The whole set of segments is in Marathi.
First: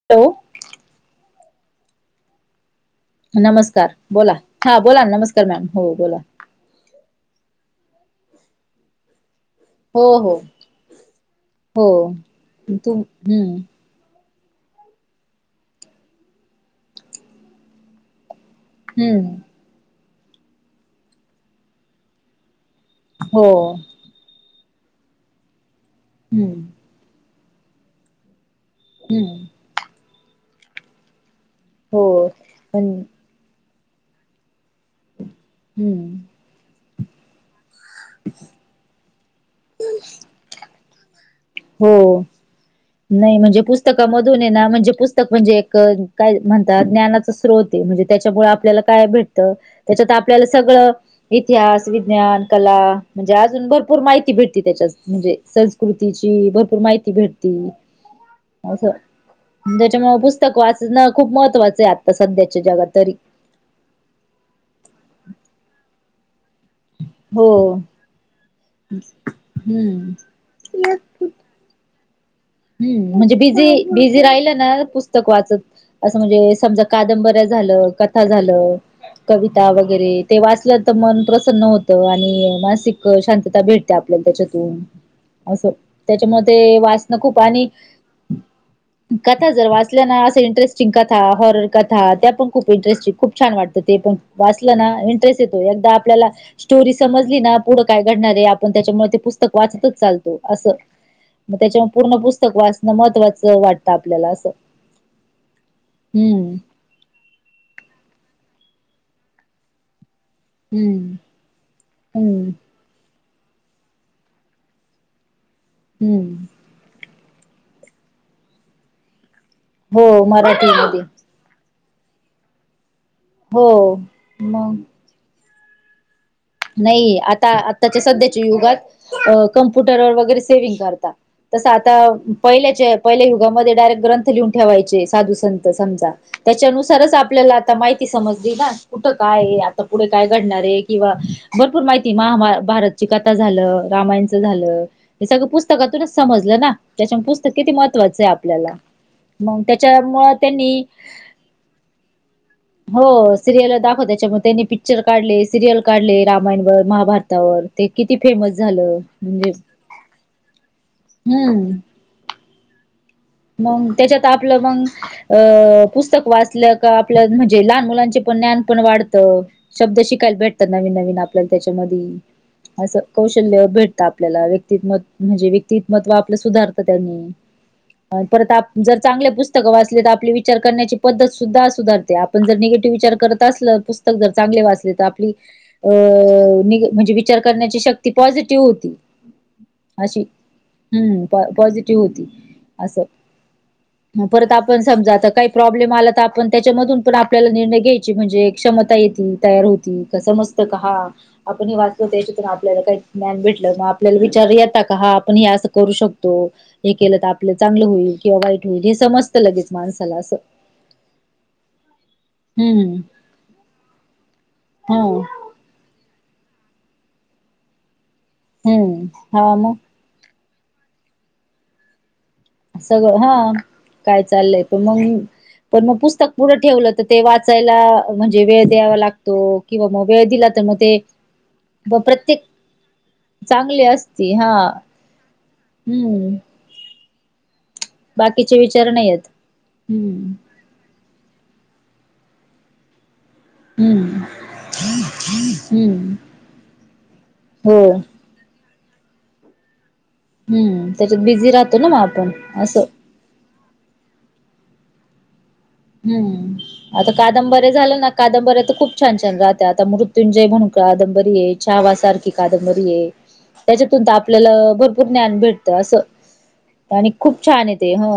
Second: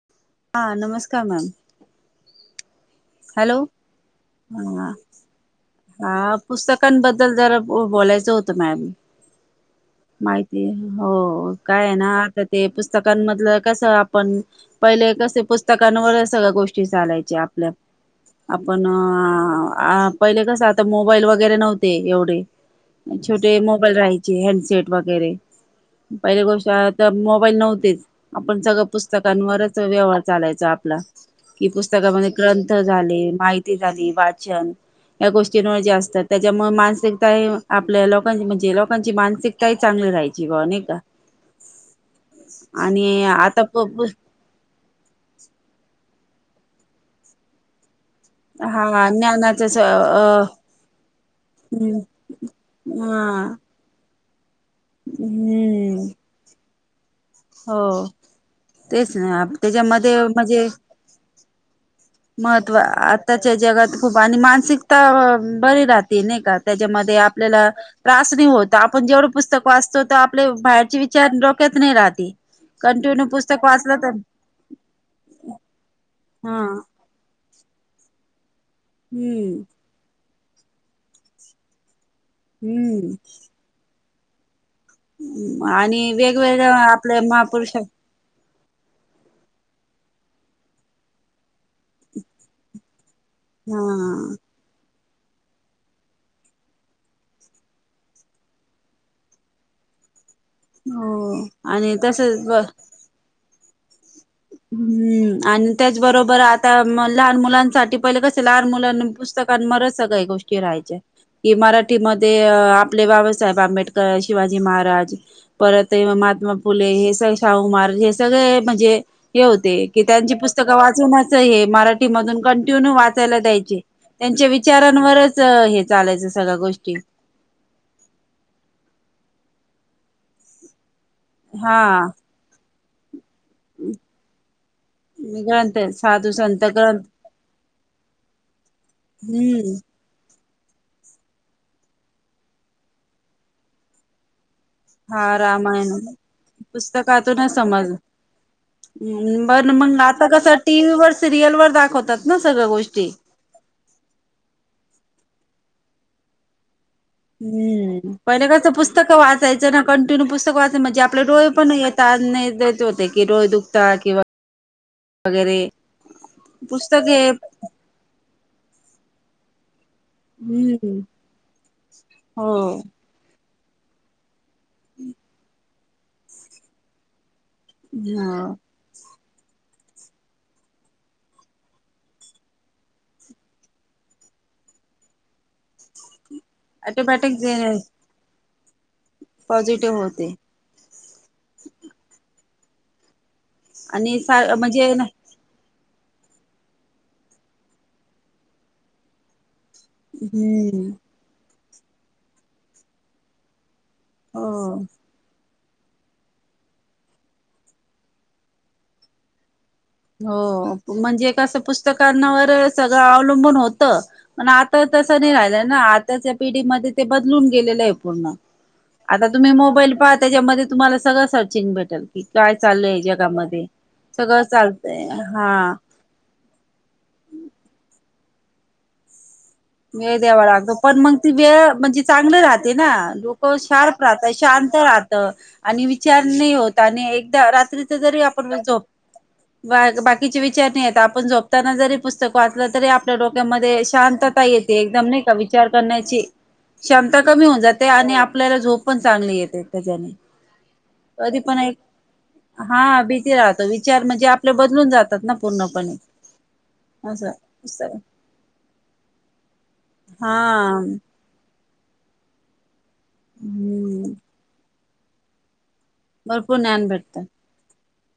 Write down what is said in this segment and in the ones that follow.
[inaudible] हा नमस्कार मॅम. हॅलो नमस्कार बोला, हा बोला नमस्कार मॅम, हो बोला. हा पुस्तकांबद्दल जरा ब बोलायचं होतं मॅम. हो हो माहितीये हो हो काय ना आता ते तू हम्म पुस्तकांमधलं कसं आप पण पहिले कसे पुस्तकांनवर सगळ्या गोष्टी चालायची आपल्या. आपण हम्म आ पहिले कसं आता मोबाईल वगैरे नव्हते एवढे. हो छोटे मोबाईल राहायचे हॅन्डसेट वगैरे पहिली हम्म गोष्ट आता मो बाईल नव्हते, आपण सगळं हम्म पुस्तकांवरच व्यवहार चालायचा आपला कि हो पुस्तकामध्ये ग्रंथ पण झाले, माहिती झाली, वाचन या गोष्टींवर जे हम्म असतात. त्याच्यामुळे मानसिकता, ही आपल्या लोकांची म्हणजे लोकांची मानसिकताही चांगली राहायची बॉ नही का. [inaudible] हो! आणि आता प-प. जून ये ना म्हणजे पुस्तक म्हणजे एक क काय म्हणतात ज्ञानाचा स्रोत ते म्हणजे त्याच्यामुळ आपल्याला काय हा भेटतं, ज्ञानाच अस अ त्याच्यात आपल्याला सगळं इतिहास, हम्म विज्ञान, कला, म्हणजे हा अजून भर पूर माहिती भेटते त्याच्यात म्हणजे हम्म संस्कृतीची भरपूर माहिती भेट ती हो तेच ना असं त्याच्यामुळ त्याच्यामध्ये पुस्तक म्हणजे वाचणं खूप महत्वाचं आहे आ महत्त्व आताच्या जगात खूप, आणि मानसिकता बरी राहते नही का. त्याच्यामध्ये हो. आपल्याला त्रास नाही होत, आपण जेवढं पुस्तक वाचतो हम्म त आपले बाहेरचें विच चार डोक्यात नाही राहती. हम्, म्हणजे बिझी, बिझी राहिल ना, पुस्तक वाचत, असं म्हणजे हा समजा कादंबरी झालं, कथा झालं, हम्म कविता वगैरे ते वाचलं तर मन प्रसन्न हो त आणि मानसिक हम्म शांतता भेटते आपल्याला त्याच्यातून. असं आणि त्याच्यामुळे वेगवेगळ्या ते वाचणं आपल्या खूप आणि महापुरुषा कथा जर वाचल्या ना, असं इंटरेस्टिंग कथा, हॉरर कथा, त्या पण खूप इंटरेस्टिंग छान हा वाटतं ते पण, वाचलं ना इंटरेस्ट येतो. एकदा आपल्याला स्टोरी समजली ना, पुढं काय घडणारे, आपण त्याच्यामुळे ते पुस्तक वाचतच चाल असं, हो त्याच्यामुळ आणि पूर्ण तसच पुस्तक ब वाचणं महत्त्वाचं वाटतं आपल्याला. हम्म, आणि त्याचबरोबर हम्म आता म लहान मुलांसाठी पहिले कसे, लहान मुलांना पुस्तकांवरच सगळे गो ष्टी रहायच्या, हम्म की मराठीमध्ये हम्म आ पले बाबासाहेब आंबेडकर, शिवाजी महाराज परत ते हम्म महात्मा फुले हे स शाहुमहाराज हे सगळे म्हणजे हे होते की, हो त्यांची पुस्तकं मराठीमध्ये वाचूनच च हे मराठी मधून कंटिन्यू वाचायला हो द्यायचे, त्यांच्या मग विचारांवर च हे चालायचं सगळ्या गोष्टी. हे आता आ आताच्या सध्याच्या युगात, अ कम्प्युटरवर वगैरे सेविंग करता तस हा आता पहिल्याच्या, पहिल्या युगामध्ये डायरेक्ट ग्रंथ लिहून ठेवायचे साधू संत ग्रंथ समजा साधू संत ग्रंथ त्याच्यानुसारच आपल्याला आता माहिती समजली ना, कुठं काय हे आ हम्म पुढे काय घडणारेय किंवा भरपूर माहिती, महा मा भारतची कथा झालं, रामायणचं झालं हा हे सगळं रामायण पुस्तकातूनच समजलं ना, त्याच्या पुस्तक पुस्तकातूनच किती समज महत्त्वाचंय आपल्याला. मग बर म्हणलं आता त्याच्यामुळं कसं त्यांनी टीव्ही वर, सिरियल वर दाखवतात ना सगळं गोष्टी. सिरियलला दाखव त्याच्यामुळे त्यांनी पिक्चर काढले, सिरियल काढले रामायणवर, महाभारत हम्म, पहिले कसं पुस्तक म्हणजे वाचायचं ना, कंटिन्यू पुस्तक वाचाय म्हणजे आपले डोळे पण हम्म. ये [unintelligible] [inaudible] [unintelligible] ही रोज मग त्याच्यात आपलं मग अ, पुस्तक वाचलं का, पुस्तक हे आपलं म्हणजे लहान मुलांचे पण ज्ञान पण वाढतं, शब्द शिकायला भेटतात आणि हम्म नवीन आपल्याला त्याच्यामधी हो असं कौशल्य भेटत आपल्याला, व्यक्तितमत म्हणजे व्यक्तिमत्व आपलं सुधारतं त्यांनी. परत ह आप जर चांगले पुस्तक वाचले तर, आपले विचार करण्याची पद्धत सुद्धा सुधारते. आपण जर निगेटिव्ह विचार करत असलं पुस तक जर चांगले वाचले तर आपली, अ नि म्हणजे ऑटोमॅटिक विचार जे करण्याची श क्ती पॉझिटिव्ह होती. पॉझिटिव्ह होते. हम् पॉझिटिव्ह होती असं, आणि सा परत आपण म्हणजे समजा आता काही प्रॉब्लेम आला तर आपण त्याच्यामधून पण आपल्याला निर्णय घ्यायची, म्हणजे क्षमता येती तयार होऊ क समजत का, हम्म हा आपण हे वाचलवत, ह्याच्यातून आपल्याला काय ज्ञान भेटलं का? आपल्याला विचार येता हो का, हा आपण हे असं करू शकतो, हे केलं तर आप चांगलं होईल, किंवा वाईट होईल हे समज त लगीच माणसाला. असं हो, म्हणजे कसं पुस्तकांवर हम्म सगळं अवलंबून होतं पण आता हा तसं नाही राहिलंय ना, आ आताच्या पिढीमध्ये ते बदलून गेलेलं आहे पूर्ण. हम्म आता तुम्ही हा मग मोबाईल पहा त्याच्यामध्ये तुम्हाला सगळं सर्चिंग भेटल की, काय चालंय सगळं हा जगामध्ये काय सगळं चाललंय चाल पण मग पण मग, पुस्तक पुढं ठेवलं तर ते वाचायला म्हणजे वेळ द्यावा लागतो. किंवा मग वेळ द्यावा दिला तर लागतो ते पण मग ती वेळ म्हणजे प्रत्येक चांगली राहते ना डोकं चांगली शार्प राहतं, असती हा शांत राहतं. आणि विचार हम्म नाही होत आणि एकदा रा तिथं तरी आपण बाकीचे म्हणतो, विचार नाही येत बाया हम्म बाकीचे वि चार नाही येत. आपण झो पताना जरी पुस्तक वाचलं तरी आपल्या डोक्यामध्ये हम्म शांत ते एकदम नाही का, विचार कर हम्म ण्याची क्षमता कमी होऊन हो जाते आणि णि आपल्याला झोप पण चांगली येते त्यज्याने. हम्म त्याच्यात कधी बिझी पण राहतो ना मग आपण असं हा भिती राहते. विचार म्हणजे आपले बदलून जातात ना पूर्णपणे हूं आता असं कादंबरी पुस्तक. झालं ना कादंबरी तर खूप छान छान रा आता हा मृत्युंजय म्हणून कादंबरी आहे, छावासारखी कादंबरी आहे. त्याच्यातून हम्म तर आपल्याला भरपूर ज्ञान भेटतं भरपूर ज्ञान असं आणि भेटत खूप छान आहे. ते हो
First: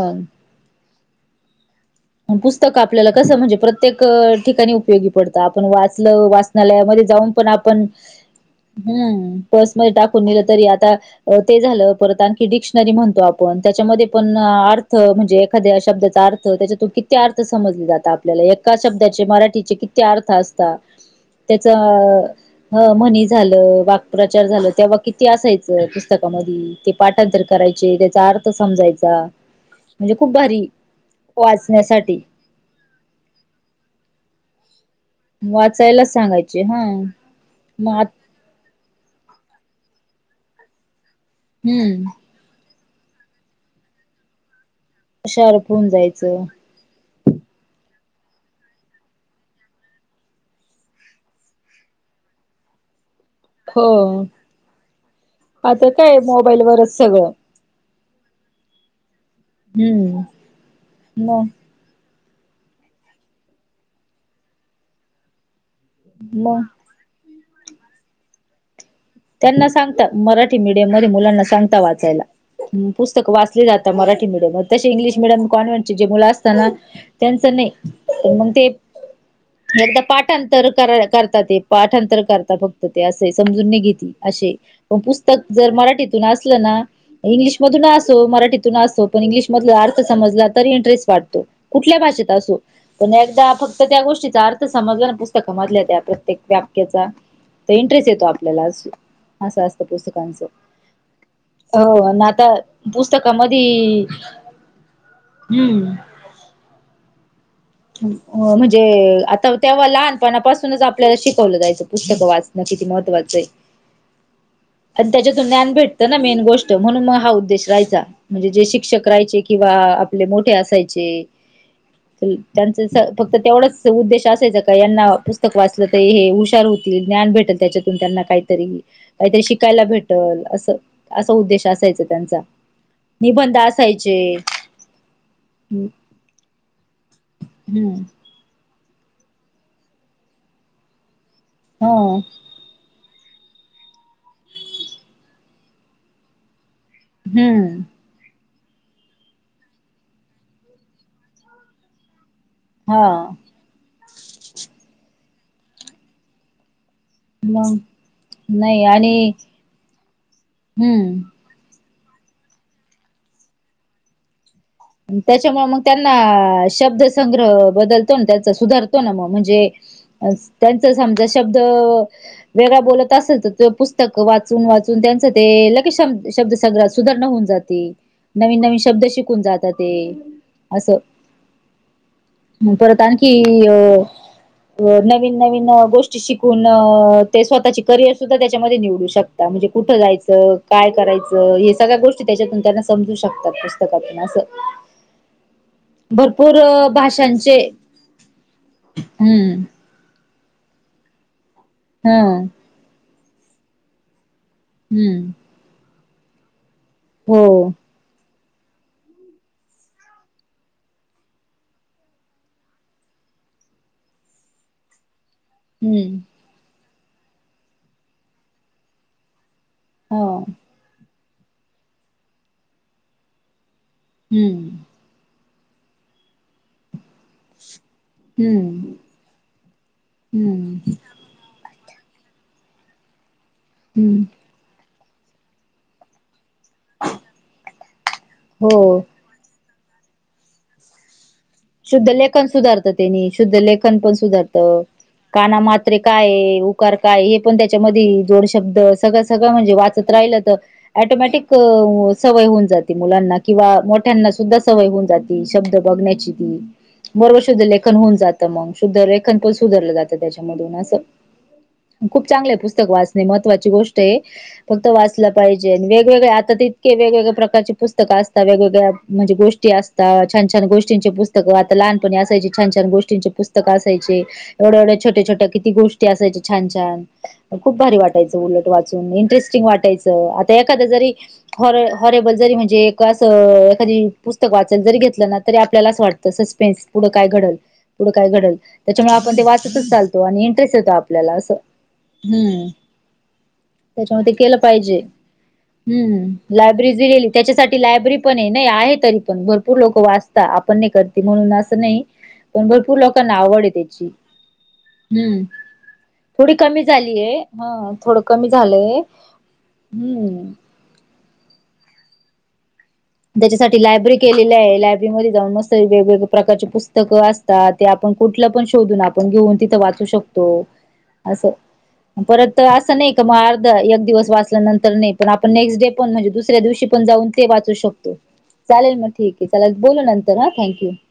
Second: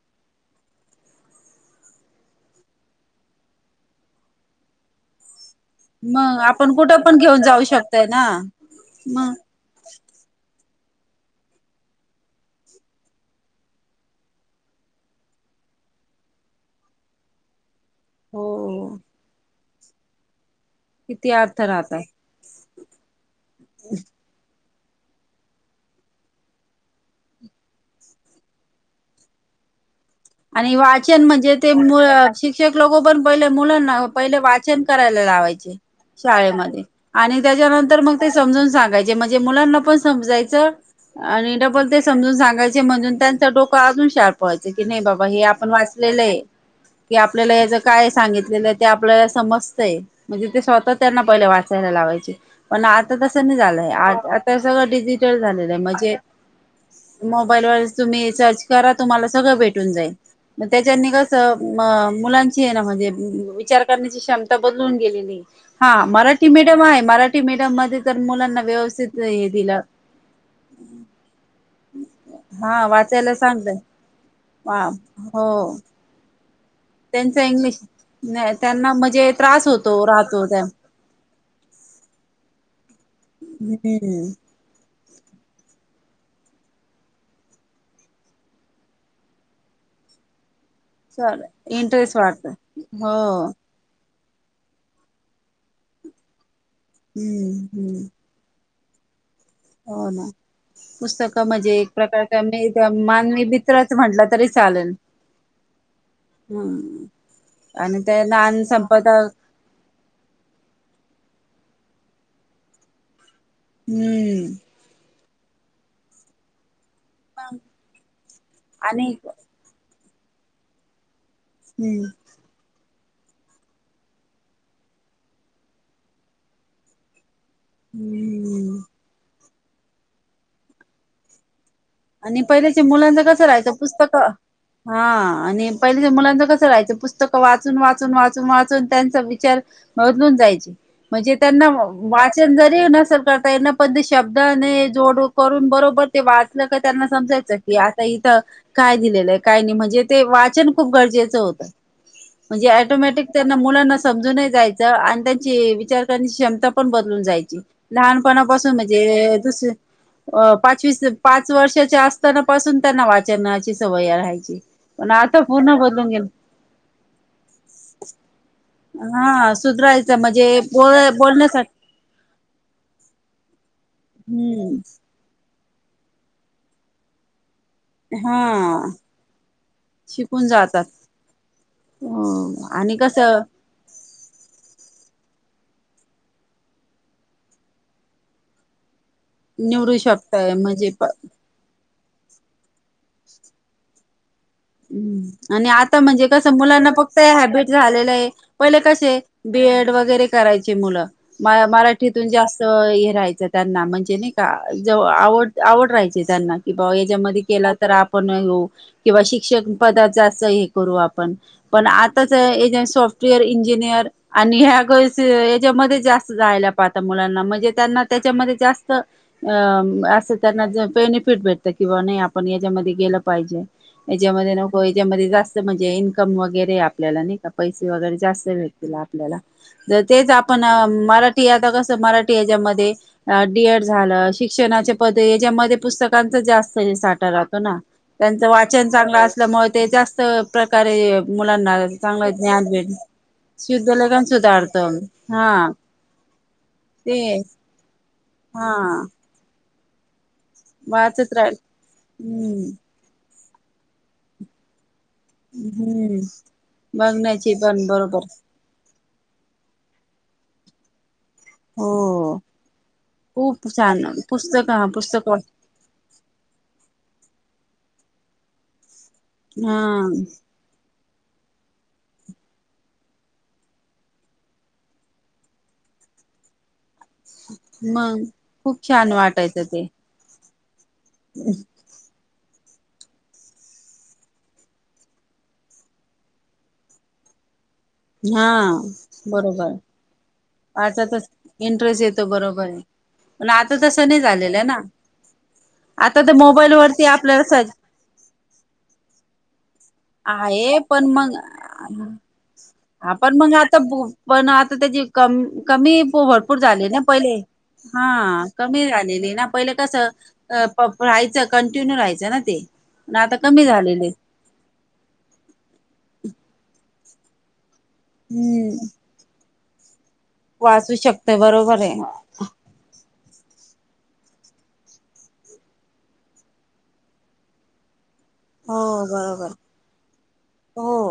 पुस्तक आपल्याला कसं म्हणजे प्रत्येक ठिकाणी उपयोगी पडतं. आता आपण वाचलं मग आपण कुठं वाचनालयामध्ये जाऊन घेऊन पण जाऊ आपण शकतय ना मग हम्. पर्समध्ये टाकून नेलं तरी आता ते झालं परत आणखी डिक्शनरी म्हणतो आपण त्याच्यामध्ये पण अर्थ म्हणजे एखाद्या शब्दांचा अर्थ त्याच्यातून किती अर्थ समजले जातात आपल्याला हो एका शब्दाचे मराठीचे किती अर्थ असतात. किती अर्थ त्याचा राहतय म्हणी झालं, वाक्प्रचार झालं त्या वाक्य किती असायचं पुस्तकामध्येध ते पाठांतर करायचे त्याचा अर्थ समजायचा. म्हणे खूप भारी आणि वाचन म्हणजे ते वाचण्यासाठी मुळात शिक्षक लोकं पण पहिले मुलांना पहिले वाच घन करायला लावायचे वाचायलाच सांगायचे हा शाळेमध्ये आणि त्याच्यानंतर मग ते समजून सांगायचे म्हणजे मुलांना पण समजायचं आणि डबल ते हम्म समजून सांगायचं. चे म्हणून त्यांचा डोकं अजून शार्प व्हायचं की नाही बाबा हे आपण शार्प होऊन वाचलेलं आहे. जायचं कि आपल्याला याच काय सांगितलेलं आहे ते आपल्याला समजतंय. म्हणजे ते स्वतः त्यांना पहिले वाचायला लावायचे. पण आता तसं नाही झालंय आ हो आता सगळं डिजिटल झालेलं आहे आता म्हणजे काय मोबाईलवरच सगळं मोबाईलवरच तुम्ही सर्च करा तुम्हांला सगळं भेटून जाईल हम्म मग त्याच्यानी मग कसं म मुलांची आहे ना म्हणजे विचार करण्याची क्षमता बदलून गेलेली. हा मराठी मग मीडियम आहे मराठी मीडियम मध्ये तर मुलांना व्यवस्थित हे त्यांना दिलं. सांगतात मराठी मिडियम मध्ये मुलांना सांगतात वाचायला. हा ह पुस्तक वाचायला वाचले सांगतय जाता मराठी मिडियमात वा तसे इंग्लिश मिडीयम हो कॉन्व्हेन्टची जी मुलं अस त्यांना त्यांच नाही मग नाही ते त्यांना म्हणजे त्रास होतो एकदा राहतो त्या पाठांतर करतात ते पाठांतर करता फक्त ते असं समजून नाही घेत. हम्म ते मग पुस्तक जर मराठीतून असलं ना इंग्लिश मधून असो, मराठीतून असो पण इंग्लिश मधला अर्थ समजला तरी ट्रेस चल वाढतो कुठल्या इंटरेस्ट भाषेत वाटत असो पण हो ह्याच्या मग तर त्या गोष्टीचा अर्थ समजला न पुस्तकं मधल्या त्या प्रत्येक व्या क्याचा हम्म तर हम्म इंटरेस्ट येतो आपल्याला असं असतं हो ना पुस्तकांच. पुस्तकं म्हणजे एक प्रकार मी मानवी मित्रच पुस्तकामध्ये म्हटलं तरी चालेल. हम्म हम म्हणजे आता तेव्हा लहानपणापासूनच आपल्याला शिकवलं जायचं पुस्तक वाचणं किती महत्त्वाचं आहे. हंम. त्याच्यातून ज्ञान भेटतं ना मेन गोष्ट म्हणून मग हा उद्देश रहायचा. म्हणजे जे आणि शिक्षक रहायचे किंवा आपले मोठे असायचे. हम. ते त्यांचं फक्त तेवढाच उद्देश असायचा का यांना पुस्तक वाचलं तर हे हुशार होतील ज्ञान भेटल. त्याच्यातून त्यांना काहीतरी हम्म काहीतरी शिकायला भेटल अस -असा उद्देश असायच. आणि पहिल्याच्या मुलांचं कसं राहायचं पुस्तकं हा आणि पहिलाच्या मुलांचं कसं राहायचं पुस्त पुस्तकं वाचून, हम्म वाचून, वाचून, वाचून त्यांचा विचार बदलून जायचे. म्हणजे त्यांना ह वाचन जरी नसेल करता येत पण ते शब्दाने जोड करून बरोबर ते वाचलं का त्यांना समजायचं की हम्म आ इथं काय दिलेलं आहे काय नाही म्हणजे ते वाचन खूप गरजेचं होतं. म्हणजे हा टोमॅटिक त्यांना मुलांना समजून जायचं. आणि त्यांची विचार करण्या क्षमता पण बदलून जायची. मग लहानपणापासून नाही आणि म्हणजे दुस अ पाचवीस हम्म पाच वर्षाच्या असताना पासून त्यांना वाचनाची सवय राहायची. पण आता त्याच्यामुळे पूर्ण मग बदलून त्यांना गेल शब्द संंग्रह बदल त्यां सुधारतो ना मग हा म्हणजे सुधरायचं म्हणजे त्यांच बोल समजा शब्द बोलण्यासाठी वेगळा बोलत असेल तर त पुस्तक वाचून, हम्म वाचून त्यांचं ते लक्षेशम शब्द संग्रात सुधारणा होऊन जाते नवीन- नवीन हा शब्द शिकून जाते. ते शिकून जातात असं हो आणि परत आणखी कसं अ नवीन नवीन गोष्टी शिकून ते स्वतःची करिअर सुद्धा त्याच्यामध्ये निवडू शक या. म्हणजे निवडू कुठं शकताय जायचं, काय म्हणजे प करायचं, हे सगळ्या गोष्टी त्याच्यातून त्यांना समजू शकतात पुस्तकातून अस. हम्म! आणि आ म्हणजे कस मुलांना फक्त भाषांचे हबिट झाले आहे, पहिले कशे हम्म बीएड वगैरे करायचे मुलं म- हा मराठीतून जास्त हे राहायचं त्यांना म्हणजे नाही. हम्म आवड- आवड राहायची त्यांना की बा हो याच्यामध्ये केला तर पण येऊ किंवा शिक्षण पदाच अस हे करू आपण. पण आताच सॉफ्टवेअर, इंजिनियर आणि ह्या ग हम्म जास्त जायला पाह मुलांना म्हणजे त्यांना त्याच्यामध्ये जास्त अ हो असं त्यांना बेनिफिट भेटतं किंवा नाही आपण याच्यामध्ये गेलं पाहिजे. याच्यामध्ये हम्म नको याच्यामध्ये जास्त म्हणजे इन्कम वगैरे आपल्याला नइ. पैसे वगैरे जास्त भेटतील. हम्म आपल्याला ज तेच आपण हम्म मराठी आता कसं मराठी याच्यामध्ये डी एड हम्म झालं शिकष शिक्षणाचे पद याच्यामध्ये पुस्तकांचा जास्त साठा राहतो ना. त्यांचं हो वाचन चांगलं अस मुळे ते जास्त प्रकारे मुलांना शुद्ध चांगलं लेखन ज्ञान भेट सुधारतं त्यानी शुद्ध लेखन पण शुद्धलेखन सुधारत. सुधारतं हा काना मात्रे काय, उकार ते काय हे पण त्याच्या जोड हा शब्द सगळं- सगळं म्हणजे वाचत राहिलं तर वाचत टोमॅटिक राहील सवय होऊन हम्म जाते. मुलांना किंवा मोठ्यांना सुद्धा सवय होऊन जाते शब्द हम्म बघण्याची. बर बघण्याची शुद्ध पण लेखन होऊन बरोबर जातं मग, शुद्ध लेखन पण सुधारलं जातं त्याच्यामधून असं. खूप हो चांगलं आहे पुस्तक वाचणे खूप महत्त्वाची गोष्ट छान आहे पुस्तक हा फक्त पुस्तक वाचलं वाच पाहिजे वेगवेगळे आता तितके वेगवेगळे प्रकारची पुस्तकं असत वेगवेगळ्या म्हणजे गोष्टी हा असतात छान छान गोष्टींचे पुस्तक पुस्तक आता लहानपणी असायचे छान छान गोष्टींचे पुस्तक असायचे एवढ्या एवढ्या छोट छोट्या किती गोष्टी असय छ छान खूप भारी मग वाटायचं उलट खूप वाचून छान वाटायचं इंटरेस्टिंग ते वाटायचं आता एखाद जरी हॉ हॉरेबल जरी म्हणजे एकाच एखादी पुस्तक वाचाल जरी घेतलं ना तरी आपल्यालाच वाटत तर सस्पेन्स पुढं काय घडल पुढं काय हा घडल त्याच्यामुळे आपण ते बरोबर वाचतच चालतो आणि इंटरेस्ट येतो वाचातच आपल्याला असं इंटरेस्ट येतो बरोबर हम् आहे पण आता तसं नाही त्याच्यामध्ये केलं झालेलं आहे ना पाहिजे आता तर हम्म मोबाईल लायब्ररी वरती जलेली आपल्याला स त्याच्यासाठी लायब्ररी पण नाही आहे तरी पण भरपूर लोक वाचतात आपण नाही करते मग म्हणून असं नाही पण भरपूर हा लोकांना पण मग आवड आहे आता त्याची पण आता त्याची क हम्म कमी थोडी भरपूर कमी झाली ना पहिले झालीय हा थोडं कमी झालंय झालेली ना पहिलं कस हम्म अ राहायचं कंटिन्यू राहायचं ना ते पण आता कमी त्याच्यासाठी झालेले लायब्ररी के लायब्ररीमध्येध्ये जाऊन मस्त वेगवेगळ प्रकारचे पुस्तकं असतात ते आपण कुठलं पण हम्म शोधूो आपण घेऊन तिथं वाचू शकतो वाचू शकते अस बरोबर आहे परत तर असं नाही का मग अर्ध एक दिवस वाचल्यानंतर नाही पण आपण नेक्स्ट डे पण म्हणजे दुसऱ्या दिवशी पण जाऊन ते वाचू शकतो हो चालेल मग ठीक आहे बरोबर चाल बोल नंतर हा थँक यू हो